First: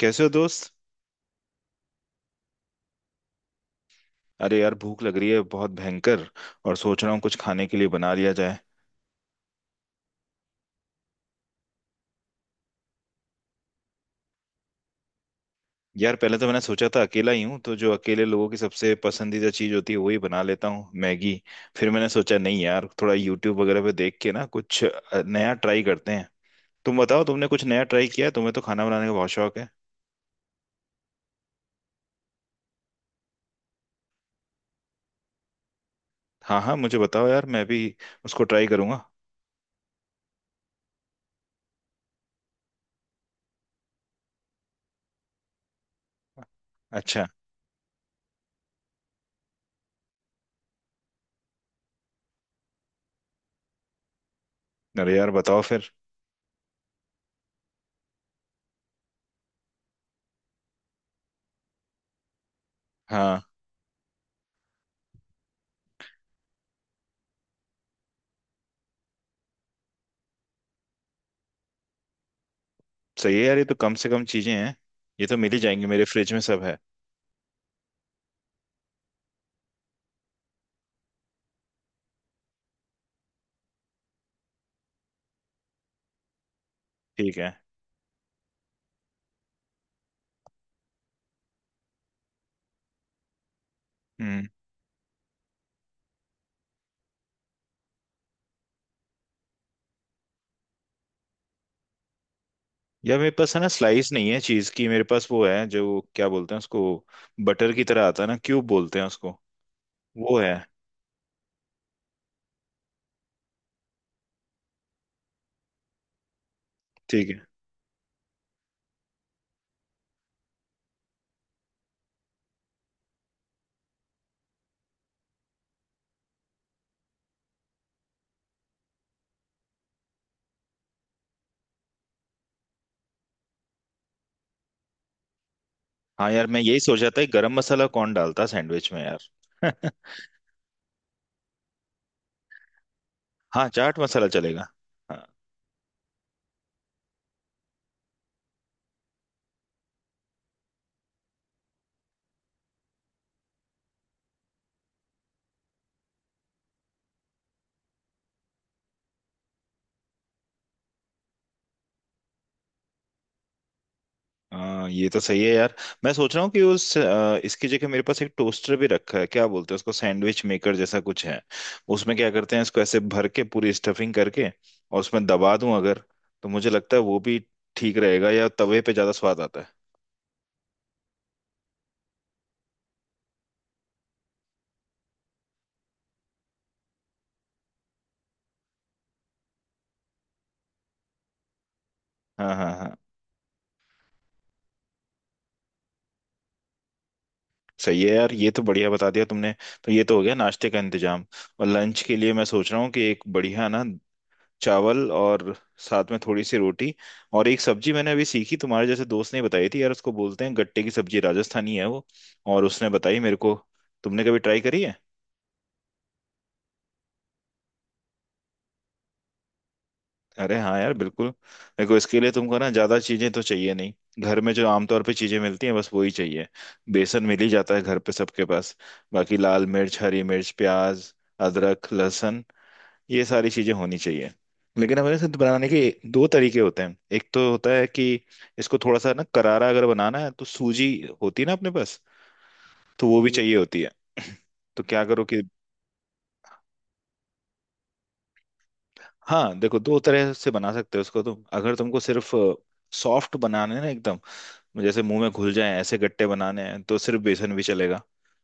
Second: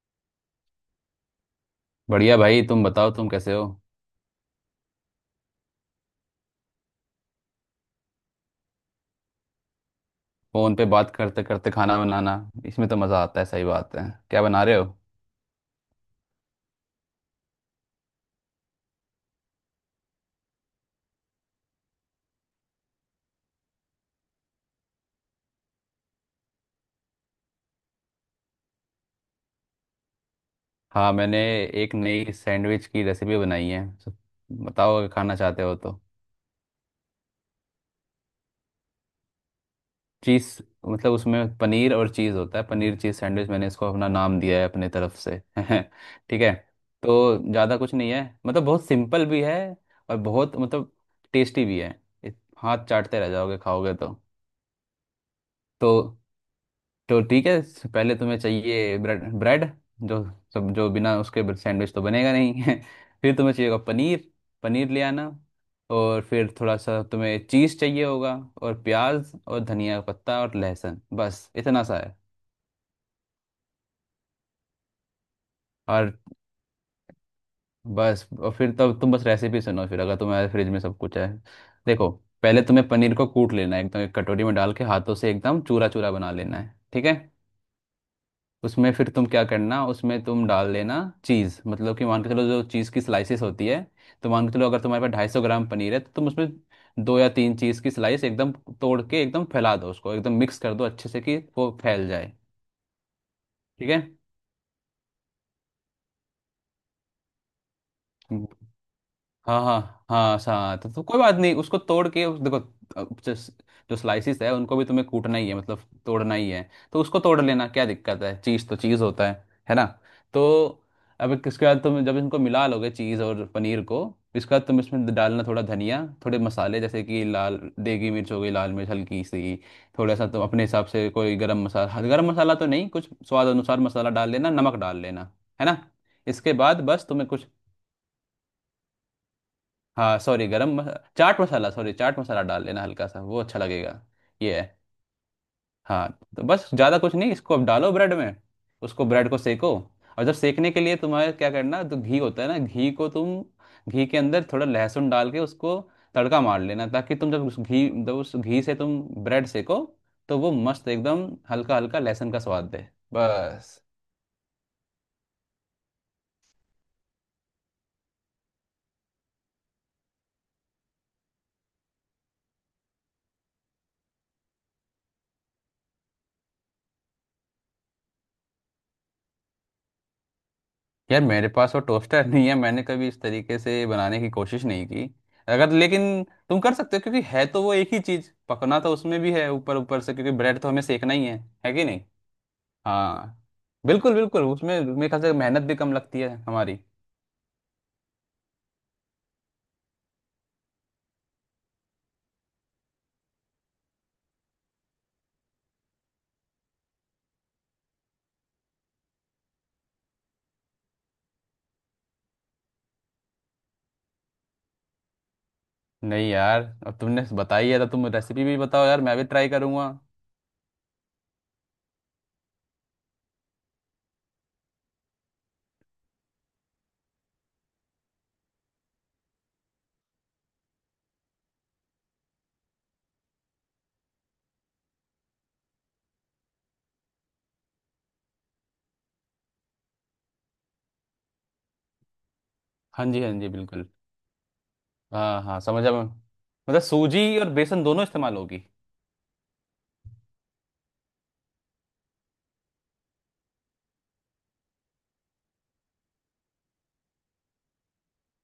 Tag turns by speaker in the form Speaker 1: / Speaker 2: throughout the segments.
Speaker 1: कैसे हो दोस्त?
Speaker 2: बढ़िया भाई। तुम बताओ, तुम कैसे हो?
Speaker 1: अरे यार, भूख लग रही है बहुत भयंकर। और सोच रहा हूँ कुछ खाने के लिए बना लिया जाए।
Speaker 2: फोन पे बात करते करते खाना बनाना, इसमें तो मज़ा आता है। सही बात है। क्या बना रहे हो?
Speaker 1: यार पहले तो मैंने सोचा था अकेला ही हूँ तो जो अकेले लोगों की सबसे पसंदीदा चीज़ होती है वही बना लेता हूँ, मैगी। फिर मैंने सोचा नहीं यार, थोड़ा यूट्यूब वगैरह पे देख के ना कुछ नया ट्राई करते हैं। तुम बताओ, तुमने कुछ नया ट्राई किया है? तुम्हें तो खाना बनाने का बहुत शौक है।
Speaker 2: हाँ, मैंने एक नई सैंडविच की रेसिपी बनाई है। बताओ अगर खाना चाहते हो तो।
Speaker 1: हाँ हाँ, मुझे बताओ यार, मैं भी उसको ट्राई करूंगा।
Speaker 2: चीज़, मतलब उसमें पनीर और चीज़ होता है। पनीर चीज़ सैंडविच, मैंने इसको अपना नाम दिया है अपने तरफ से ठीक है।
Speaker 1: अच्छा।
Speaker 2: तो ज़्यादा कुछ नहीं है, मतलब बहुत सिंपल भी है। और बहुत मतलब टेस्टी भी है। हाथ चाटते रह जाओगे खाओगे तो।
Speaker 1: अरे यार बताओ फिर।
Speaker 2: तो तो ठीक है। पहले तुम्हें चाहिए ब्रेड। जो जो बिना उसके सैंडविच तो बनेगा नहीं फिर
Speaker 1: हाँ।
Speaker 2: तुम्हें चाहिए होगा पनीर। पनीर ले आना। और फिर थोड़ा सा तुम्हें चीज़ चाहिए होगा। और प्याज और धनिया का पत्ता और लहसुन, बस इतना सा है।
Speaker 1: सही है यार, ये तो कम से कम चीज़ें हैं। ये तो मिल ही जाएंगी, मेरे
Speaker 2: और
Speaker 1: फ्रिज में सब है।
Speaker 2: बस, और फिर तब तुम बस रेसिपी सुनो, फिर अगर तुम्हारे फ्रिज में सब कुछ है। देखो, पहले तुम्हें पनीर को कूट लेना है एकदम, एक कटोरी में डाल के हाथों से एकदम चूरा चूरा बना लेना है। ठीक है।
Speaker 1: ठीक है।
Speaker 2: उसमें फिर तुम क्या करना, उसमें तुम डाल देना चीज़, मतलब कि मान के चलो जो चीज़ की स्लाइसेस होती है। तो
Speaker 1: हम्म।
Speaker 2: मान के चलो अगर तुम्हारे पास 250 ग्राम पनीर है तो तुम उसमें दो या तीन चीज़ की स्लाइस एकदम तोड़ के एकदम फैला दो उसको, एकदम मिक्स कर दो अच्छे से कि वो फैल जाए।
Speaker 1: यार मेरे पास है ना,
Speaker 2: ठीक
Speaker 1: स्लाइस नहीं है चीज की, मेरे पास वो है जो क्या बोलते हैं उसको, बटर की तरह आता है ना, क्यूब
Speaker 2: है।
Speaker 1: बोलते हैं उसको।
Speaker 2: हाँ हाँ
Speaker 1: वो
Speaker 2: हाँ,
Speaker 1: है।
Speaker 2: सा तो कोई बात नहीं, उसको तोड़ के देखो अब जो स्लाइसिस है उनको भी तुम्हें कूटना ही है, मतलब तोड़ना ही है, तो उसको
Speaker 1: ठीक है।
Speaker 2: तोड़ लेना, क्या दिक्कत है? चीज़ तो चीज़ होता है ना? तो अब एक, इसके बाद तुम जब इनको मिला लोगे चीज़ और पनीर को, इसके बाद तुम इसमें डालना थोड़ा धनिया, थोड़े मसाले, जैसे कि लाल देगी मिर्च हो गई, लाल मिर्च हल्की सी। थोड़ा सा तुम अपने हिसाब से कोई गरम मसाला, गरम मसाला तो नहीं, कुछ स्वाद अनुसार मसाला डाल लेना, नमक डाल लेना, है ना?
Speaker 1: हाँ यार,
Speaker 2: इसके
Speaker 1: मैं यही
Speaker 2: बाद
Speaker 1: सोच
Speaker 2: बस
Speaker 1: रहा था कि
Speaker 2: तुम्हें कुछ,
Speaker 1: गरम मसाला कौन डालता है सैंडविच में यार
Speaker 2: हाँ सॉरी, चाट मसाला, सॉरी, चाट मसाला डाल लेना हल्का सा, वो अच्छा
Speaker 1: हाँ, चाट
Speaker 2: लगेगा।
Speaker 1: मसाला
Speaker 2: ये है।
Speaker 1: चलेगा। हाँ
Speaker 2: हाँ। तो बस ज़्यादा कुछ नहीं, इसको अब डालो ब्रेड में, उसको ब्रेड को सेको। और जब सेकने के लिए तुम्हारे क्या करना, तो घी होता है ना, घी को तुम घी के अंदर थोड़ा लहसुन डाल के उसको तड़का मार लेना, ताकि तुम जब उस घी, से तुम ब्रेड सेको तो वो मस्त एकदम हल्का हल्का लहसुन का स्वाद दे। बस।
Speaker 1: हाँ, ये तो सही है यार। मैं सोच रहा हूँ कि उस इसकी जगह मेरे पास एक टोस्टर भी रखा है, क्या बोलते हैं उसको, सैंडविच मेकर जैसा कुछ है। उसमें क्या करते हैं, इसको ऐसे भर के पूरी स्टफिंग करके और उसमें दबा दूं अगर, तो मुझे लगता है वो भी ठीक रहेगा। या तवे पे ज्यादा स्वाद आता है?
Speaker 2: यार मेरे पास वो टोस्टर नहीं है, मैंने कभी इस तरीके से बनाने की कोशिश नहीं की। अगर, लेकिन तुम कर सकते हो, क्योंकि है तो वो एक ही चीज, पकना तो उसमें भी है ऊपर ऊपर से, क्योंकि ब्रेड तो हमें सेकना ही है कि नहीं?
Speaker 1: हाँ हाँ हाँ।
Speaker 2: हाँ। बिल्कुल बिल्कुल, उसमें मेरे ख्याल से मेहनत भी कम लगती है हमारी।
Speaker 1: सही है यार, ये तो बढ़िया बता दिया तुमने। तो ये तो हो गया नाश्ते का इंतजाम। और लंच के लिए मैं सोच रहा हूँ कि एक बढ़िया ना, चावल और साथ में थोड़ी सी रोटी और एक सब्जी मैंने अभी सीखी, तुम्हारे जैसे दोस्त ने बताई थी यार, उसको बोलते हैं गट्टे की सब्जी, राजस्थानी है वो। और उसने बताई मेरे को। तुमने कभी ट्राई करी है?
Speaker 2: नहीं यार, अब तुमने बताई है तो तुम रेसिपी भी बताओ यार, मैं भी ट्राई करूंगा।
Speaker 1: अरे हाँ यार, बिल्कुल। देखो, इसके लिए तुमको ना ज्यादा चीजें तो चाहिए नहीं। घर में जो आमतौर पे चीजें मिलती हैं बस वही चाहिए। बेसन मिल ही जाता है घर पे सबके पास। बाकी लाल मिर्च, हरी मिर्च, प्याज, अदरक, लहसुन, ये सारी चीजें होनी चाहिए। लेकिन हमें इसे बनाने के दो तरीके होते हैं। एक तो होता है कि इसको थोड़ा सा ना करारा अगर बनाना है तो सूजी होती है ना अपने पास,
Speaker 2: हाँ
Speaker 1: तो वो
Speaker 2: जी
Speaker 1: भी
Speaker 2: हाँ जी,
Speaker 1: चाहिए होती
Speaker 2: बिल्कुल।
Speaker 1: है। तो क्या करो कि,
Speaker 2: हाँ हाँ, समझा मैं, मतलब सूजी और बेसन दोनों इस्तेमाल होगी।
Speaker 1: हाँ देखो, दो तरह से बना सकते हो उसको। तुम अगर तुमको सिर्फ सॉफ्ट बनाना है ना एकदम, जैसे मुंह में घुल जाए ऐसे गट्टे बनाने हैं, तो सिर्फ बेसन भी चलेगा।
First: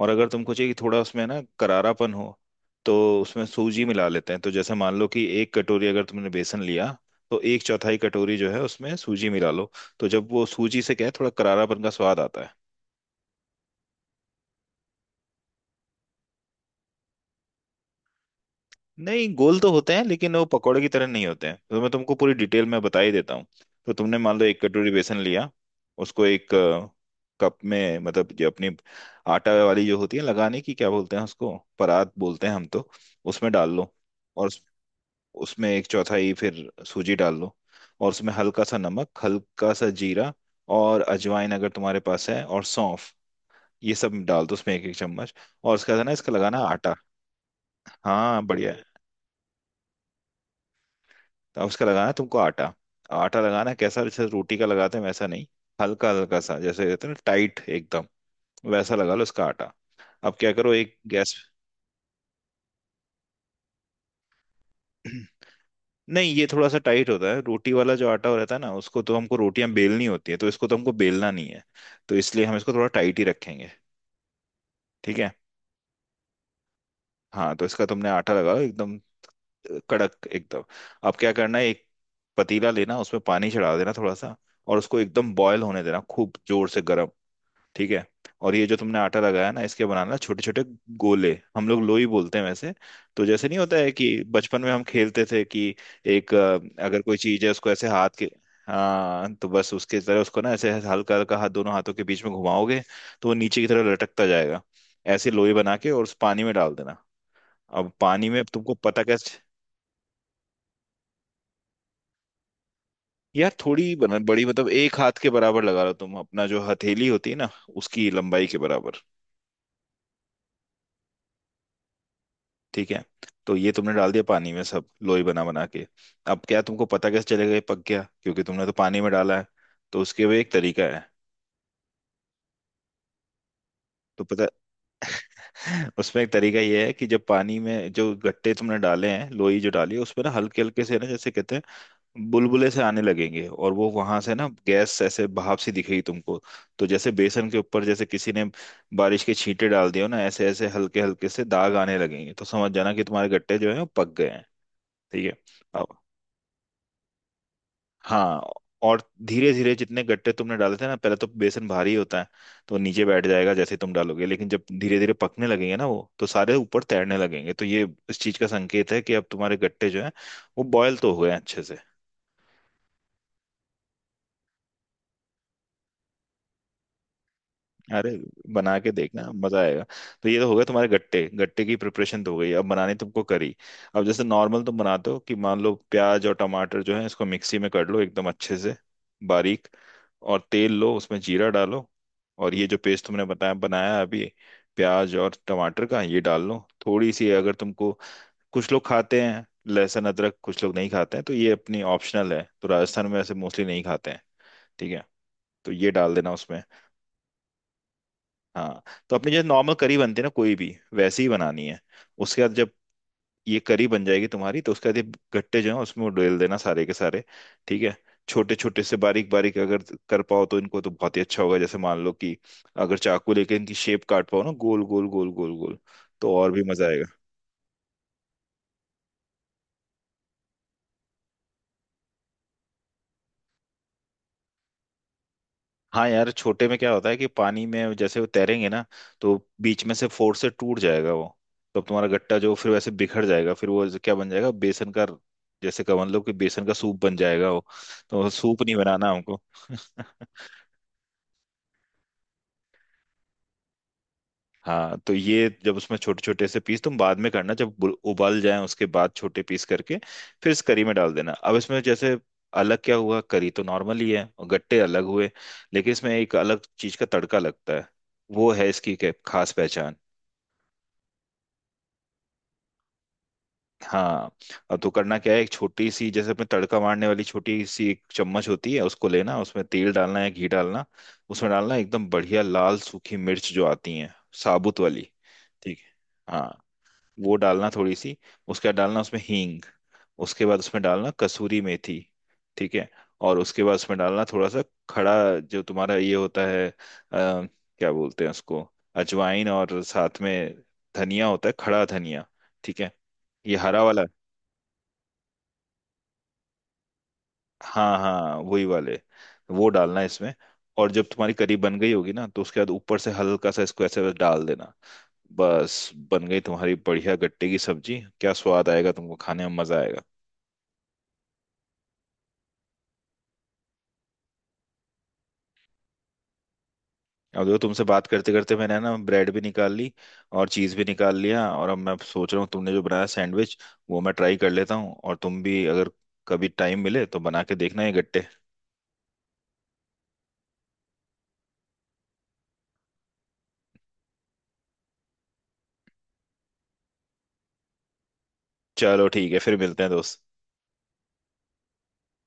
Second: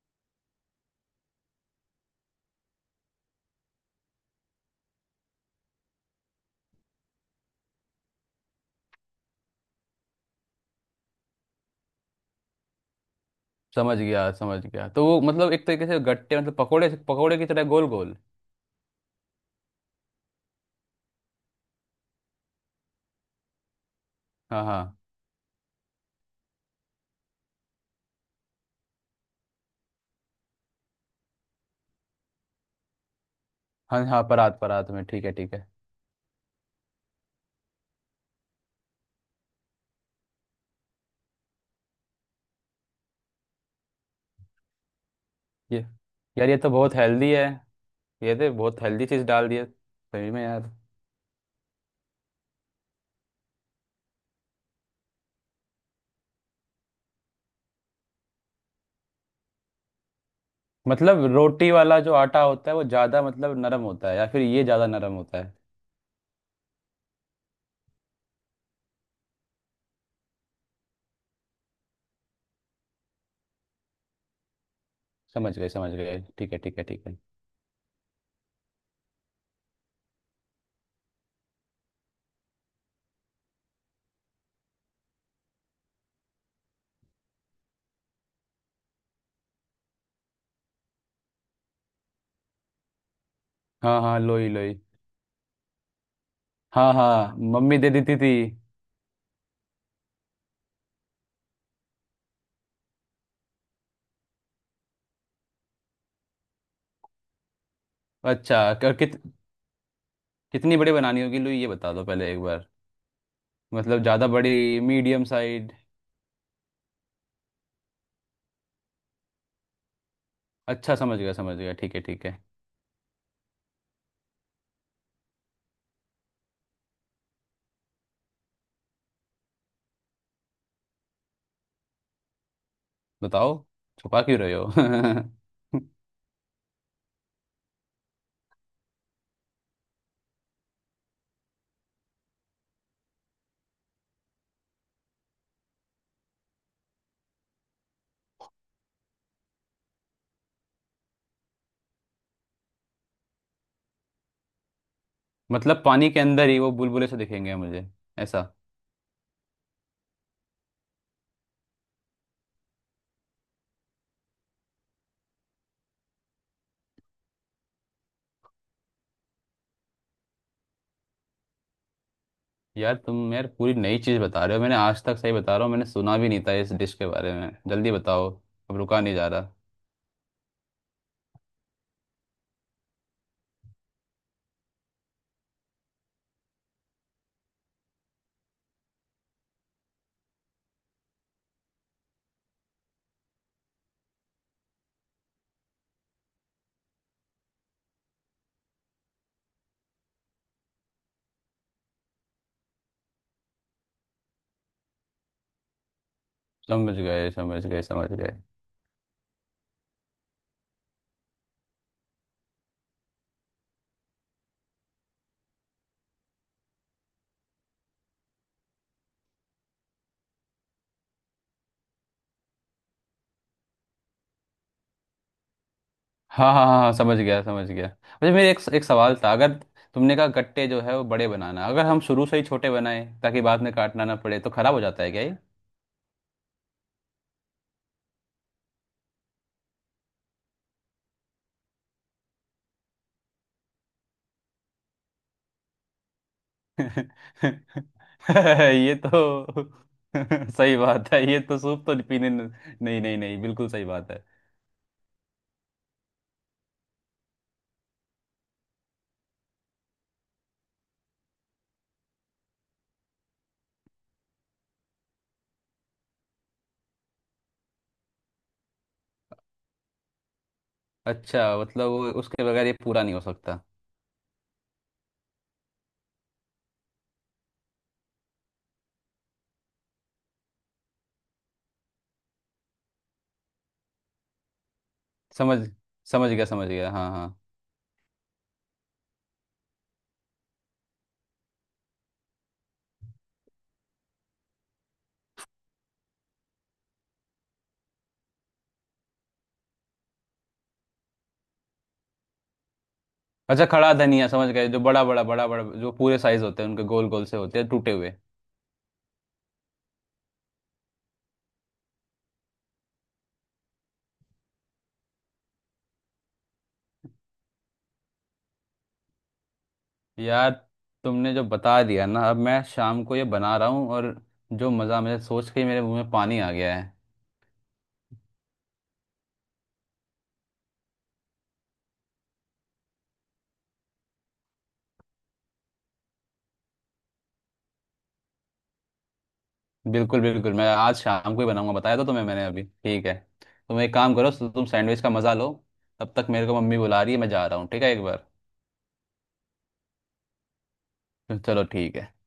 Speaker 1: और अगर तुमको चाहिए कि थोड़ा उसमें ना करारापन हो, तो उसमें सूजी मिला लेते हैं। तो जैसे मान लो कि एक कटोरी अगर तुमने बेसन लिया, तो एक चौथाई कटोरी जो है उसमें सूजी मिला लो। तो जब वो सूजी से क्या है, थोड़ा करारापन का स्वाद आता है।
Speaker 2: समझ गया समझ गया, तो वो मतलब एक तरीके से गट्टे मतलब पकोड़े पकोड़े की तरह गोल गोल।
Speaker 1: नहीं, गोल तो होते हैं लेकिन वो पकौड़े की तरह नहीं होते हैं। तो मैं तुमको पूरी डिटेल में बता ही देता हूँ। तो तुमने मान लो एक
Speaker 2: हाँ
Speaker 1: कटोरी
Speaker 2: हाँ
Speaker 1: बेसन लिया, उसको एक कप में, मतलब जो अपनी आटा वाली जो होती है लगाने की, क्या बोलते हैं उसको, परात बोलते हैं हम तो, उसमें डाल लो।
Speaker 2: हाँ हाँ,
Speaker 1: और
Speaker 2: परात, परात में, ठीक है ठीक है।
Speaker 1: उसमें एक चौथाई फिर सूजी डाल लो। और उसमें हल्का सा नमक, हल्का सा जीरा, और अजवाइन अगर तुम्हारे पास है, और सौंफ, ये सब डाल दो उसमें एक एक चम्मच। और
Speaker 2: ये,
Speaker 1: उसके बाद है ना इसका
Speaker 2: यार ये
Speaker 1: लगाना
Speaker 2: तो
Speaker 1: आटा।
Speaker 2: बहुत हेल्दी है। ये
Speaker 1: हाँ
Speaker 2: तो
Speaker 1: बढ़िया।
Speaker 2: बहुत हेल्दी चीज़ डाल दी है सही में यार।
Speaker 1: तो अब उसका लगाना है तुमको आटा। आटा लगाना है कैसा, जैसे रोटी का लगाते हैं वैसा नहीं। हल्का हल्का सा, जैसे कहते हैं ना टाइट एकदम, वैसा लगा लो उसका आटा। अब क्या करो एक
Speaker 2: मतलब
Speaker 1: गैस।
Speaker 2: रोटी वाला जो आटा होता है वो ज़्यादा मतलब नरम होता है, या फिर ये ज़्यादा नरम होता है?
Speaker 1: नहीं, ये थोड़ा सा टाइट होता है। रोटी वाला जो आटा रहता है ना, उसको तो हमको रोटियां बेलनी होती है, तो इसको तो हमको बेलना नहीं है, तो इसलिए हम इसको थोड़ा टाइट ही रखेंगे। ठीक है।
Speaker 2: समझ गए समझ गए, ठीक है ठीक है ठीक है।
Speaker 1: हाँ, तो इसका तुमने आटा लगाओ एकदम कड़क एकदम। अब क्या करना है, एक पतीला लेना, उसमें पानी चढ़ा देना थोड़ा सा, और उसको एकदम बॉयल होने देना, खूब जोर से गर्म। ठीक है। और ये जो तुमने आटा लगाया ना, इसके बनाना छोटे छोटे गोले, हम लोग लोई बोलते हैं वैसे। तो जैसे नहीं होता है
Speaker 2: हाँ
Speaker 1: कि
Speaker 2: हाँ, लोई
Speaker 1: बचपन में
Speaker 2: लोई।
Speaker 1: हम खेलते थे कि एक
Speaker 2: हाँ
Speaker 1: अगर कोई
Speaker 2: हाँ,
Speaker 1: चीज है उसको
Speaker 2: मम्मी
Speaker 1: ऐसे
Speaker 2: दे
Speaker 1: हाथ
Speaker 2: देती
Speaker 1: के,
Speaker 2: थी।
Speaker 1: हाँ तो बस उसके तरह उसको ना ऐसे हल्का हल्का हाथ दोनों हाथों के बीच में घुमाओगे तो वो नीचे की तरफ लटकता जाएगा। ऐसे लोई बना के और उस पानी में डाल देना। अब पानी में
Speaker 2: अच्छा,
Speaker 1: तुमको
Speaker 2: क-
Speaker 1: पता
Speaker 2: कित
Speaker 1: कैसे।
Speaker 2: कितनी बड़ी बनानी होगी लोई, ये बता दो पहले एक बार।
Speaker 1: यार थोड़ी
Speaker 2: मतलब
Speaker 1: बना
Speaker 2: ज़्यादा
Speaker 1: बड़ी, मतलब
Speaker 2: बड़ी,
Speaker 1: एक हाथ
Speaker 2: मीडियम
Speaker 1: के बराबर
Speaker 2: साइड?
Speaker 1: लगा लो, तुम अपना जो हथेली होती है ना, उसकी लंबाई के बराबर।
Speaker 2: अच्छा, समझ गया समझ गया, ठीक है ठीक है।
Speaker 1: ठीक है। तो ये तुमने डाल दिया पानी में सब लोई बना बना के। अब क्या, तुमको पता कैसे चलेगा ये पक गया, क्योंकि तुमने तो पानी में डाला है, तो उसके भी एक तरीका है।
Speaker 2: बताओ, छुपा
Speaker 1: तो
Speaker 2: क्यों
Speaker 1: पता
Speaker 2: रहे हो?
Speaker 1: उसमें एक तरीका ये है कि जब पानी में जो गट्टे तुमने डाले हैं, लोई जो डाली है, उसमें ना हल्के हल्के से ना, जैसे कहते हैं बुलबुले से आने लगेंगे, और वो वहां से ना गैस ऐसे भाप सी दिखेगी तुमको। तो जैसे बेसन के ऊपर जैसे किसी ने बारिश के छींटे डाल दिए हो ना, ऐसे ऐसे हल्के हल्के से दाग आने लगेंगे, तो समझ जाना कि तुम्हारे गट्टे जो है वो पक गए हैं। ठीक है।
Speaker 2: मतलब
Speaker 1: अब
Speaker 2: पानी के अंदर ही वो बुलबुले से दिखेंगे मुझे,
Speaker 1: हाँ।
Speaker 2: ऐसा?
Speaker 1: और धीरे धीरे जितने गट्टे तुमने डाले थे ना, पहले तो बेसन भारी होता है तो वो नीचे बैठ जाएगा जैसे तुम डालोगे, लेकिन जब धीरे धीरे पकने लगेंगे ना वो, तो सारे ऊपर तैरने लगेंगे, तो ये इस चीज का संकेत है कि अब तुम्हारे गट्टे जो हैं वो बॉयल तो हुए हैं अच्छे से।
Speaker 2: यार तुम यार पूरी नई चीज़ बता रहे हो, मैंने आज तक, सही बता रहा हूँ, मैंने सुना भी नहीं था इस डिश के बारे में, जल्दी
Speaker 1: अरे
Speaker 2: बताओ। अब
Speaker 1: बना के
Speaker 2: रुका नहीं
Speaker 1: देखना,
Speaker 2: जा रहा।
Speaker 1: मजा आएगा। तो ये तो हो गया तुम्हारे गट्टे, गट्टे की प्रिपरेशन तो हो गई, अब बनानी तुमको करी। अब जैसे नॉर्मल तुम बनाते हो, कि मान लो प्याज और टमाटर जो है इसको मिक्सी में कर लो एकदम अच्छे से बारीक, और तेल लो उसमें जीरा डालो, और ये जो पेस्ट तुमने बताया बनाया अभी, प्याज और टमाटर का, ये डाल लो। थोड़ी सी अगर तुमको, कुछ लोग खाते हैं लहसुन अदरक, कुछ लोग नहीं खाते हैं, तो ये अपनी ऑप्शनल है। तो राजस्थान में ऐसे मोस्टली नहीं खाते हैं। ठीक है। तो ये डाल देना उसमें।
Speaker 2: समझ गए समझ गए समझ गए।
Speaker 1: हाँ। तो अपनी जैसे नॉर्मल करी बनती है ना कोई भी, वैसी ही बनानी है। उसके बाद जब ये करी बन जाएगी तुम्हारी, तो उसके बाद ये गट्टे जो है उसमें वो डाल देना सारे के सारे। ठीक है। छोटे छोटे से बारीक बारीक अगर कर पाओ तो इनको, तो बहुत ही अच्छा होगा। जैसे मान लो कि अगर चाकू लेके इनकी शेप काट पाओ ना, गोल गोल गोल गोल गोल, तो और
Speaker 2: हाँ
Speaker 1: भी
Speaker 2: हाँ हाँ
Speaker 1: मजा
Speaker 2: हाँ,
Speaker 1: आएगा।
Speaker 2: समझ गया समझ गया। मुझे, मेरे एक एक सवाल था। अगर तुमने कहा गट्टे जो है वो बड़े बनाना, अगर हम शुरू से ही छोटे बनाए ताकि बाद में काटना ना पड़े, तो खराब हो जाता है क्या ये?
Speaker 1: हाँ यार, छोटे में क्या होता है कि पानी में जैसे वो तैरेंगे ना, तो बीच में से फोर्स से टूट जाएगा वो। तो अब तुम्हारा गट्टा जो फिर वैसे बिखर जाएगा, फिर वो क्या बन जाएगा, बेसन का, जैसे का मतलब कि बेसन का सूप बन जाएगा वो। तो वो सूप नहीं
Speaker 2: ये
Speaker 1: बनाना हमको
Speaker 2: तो सही बात है, ये तो सूप तो पीने न- नहीं नहीं नहीं, बिल्कुल सही बात है।
Speaker 1: हाँ, तो ये जब उसमें छोटे छोटे से पीस तुम बाद में करना, जब उबल जाए उसके बाद छोटे पीस करके फिर इस करी में डाल देना। अब इसमें जैसे अलग क्या हुआ, करी तो नॉर्मल ही है और गट्टे अलग हुए, लेकिन इसमें एक अलग चीज का तड़का लगता है, वो है इसकी खास पहचान।
Speaker 2: अच्छा, मतलब वो उसके बगैर ये पूरा नहीं हो सकता।
Speaker 1: हाँ, अब तो करना क्या है, एक छोटी सी जैसे अपने तड़का मारने वाली छोटी सी एक चम्मच होती है, उसको लेना, उसमें तेल डालना है, घी डालना। उसमें डालना एकदम बढ़िया लाल सूखी मिर्च जो आती है, साबुत वाली।
Speaker 2: समझ
Speaker 1: ठीक है। हाँ।
Speaker 2: समझ गया हाँ
Speaker 1: वो
Speaker 2: हाँ।
Speaker 1: डालना थोड़ी सी। उसके बाद डालना उसमें हींग। उसके बाद उसमें डालना कसूरी मेथी। ठीक है। और उसके बाद उसमें डालना थोड़ा सा खड़ा, जो तुम्हारा ये होता है क्या बोलते हैं उसको, अजवाइन, और साथ में धनिया होता है, खड़ा धनिया। ठीक है। ये
Speaker 2: अच्छा,
Speaker 1: हरा
Speaker 2: खड़ा
Speaker 1: वाला।
Speaker 2: धनिया समझ गए, जो बड़ा बड़ा बड़ा बड़ा जो पूरे साइज होते हैं उनके गोल गोल से होते हैं टूटे
Speaker 1: हाँ
Speaker 2: हुए।
Speaker 1: हाँ वही वाले। वो डालना है इसमें। और जब तुम्हारी करी बन गई होगी ना, तो उसके बाद ऊपर से हल्का सा इसको ऐसे बस डाल देना। बस, बन गई तुम्हारी बढ़िया गट्टे की सब्जी, क्या स्वाद आएगा तुमको, खाने में मजा आएगा।
Speaker 2: यार, तुमने जो बता दिया ना, अब मैं शाम को ये बना रहा हूँ, और जो मज़ा, मुझे सोच के ही मेरे मुंह में पानी आ गया है।
Speaker 1: अब देखो, तुमसे बात करते करते मैंने ना ब्रेड भी निकाल ली, और चीज भी निकाल लिया, और अब मैं सोच रहा हूँ तुमने जो बनाया सैंडविच वो मैं ट्राई कर लेता हूँ। और तुम भी अगर कभी टाइम मिले तो बना के देखना ये गट्टे।
Speaker 2: बिल्कुल बिल्कुल, मैं आज शाम को ही बनाऊंगा, बताया तो तुम्हें मैंने अभी, ठीक है। तुम एक काम करो, तुम सैंडविच का मज़ा लो, तब तक मेरे को मम्मी बुला रही है, मैं जा रहा हूँ, ठीक है, एक बार।
Speaker 1: चलो ठीक है, फिर मिलते हैं दोस्त।
Speaker 2: चलो ठीक है।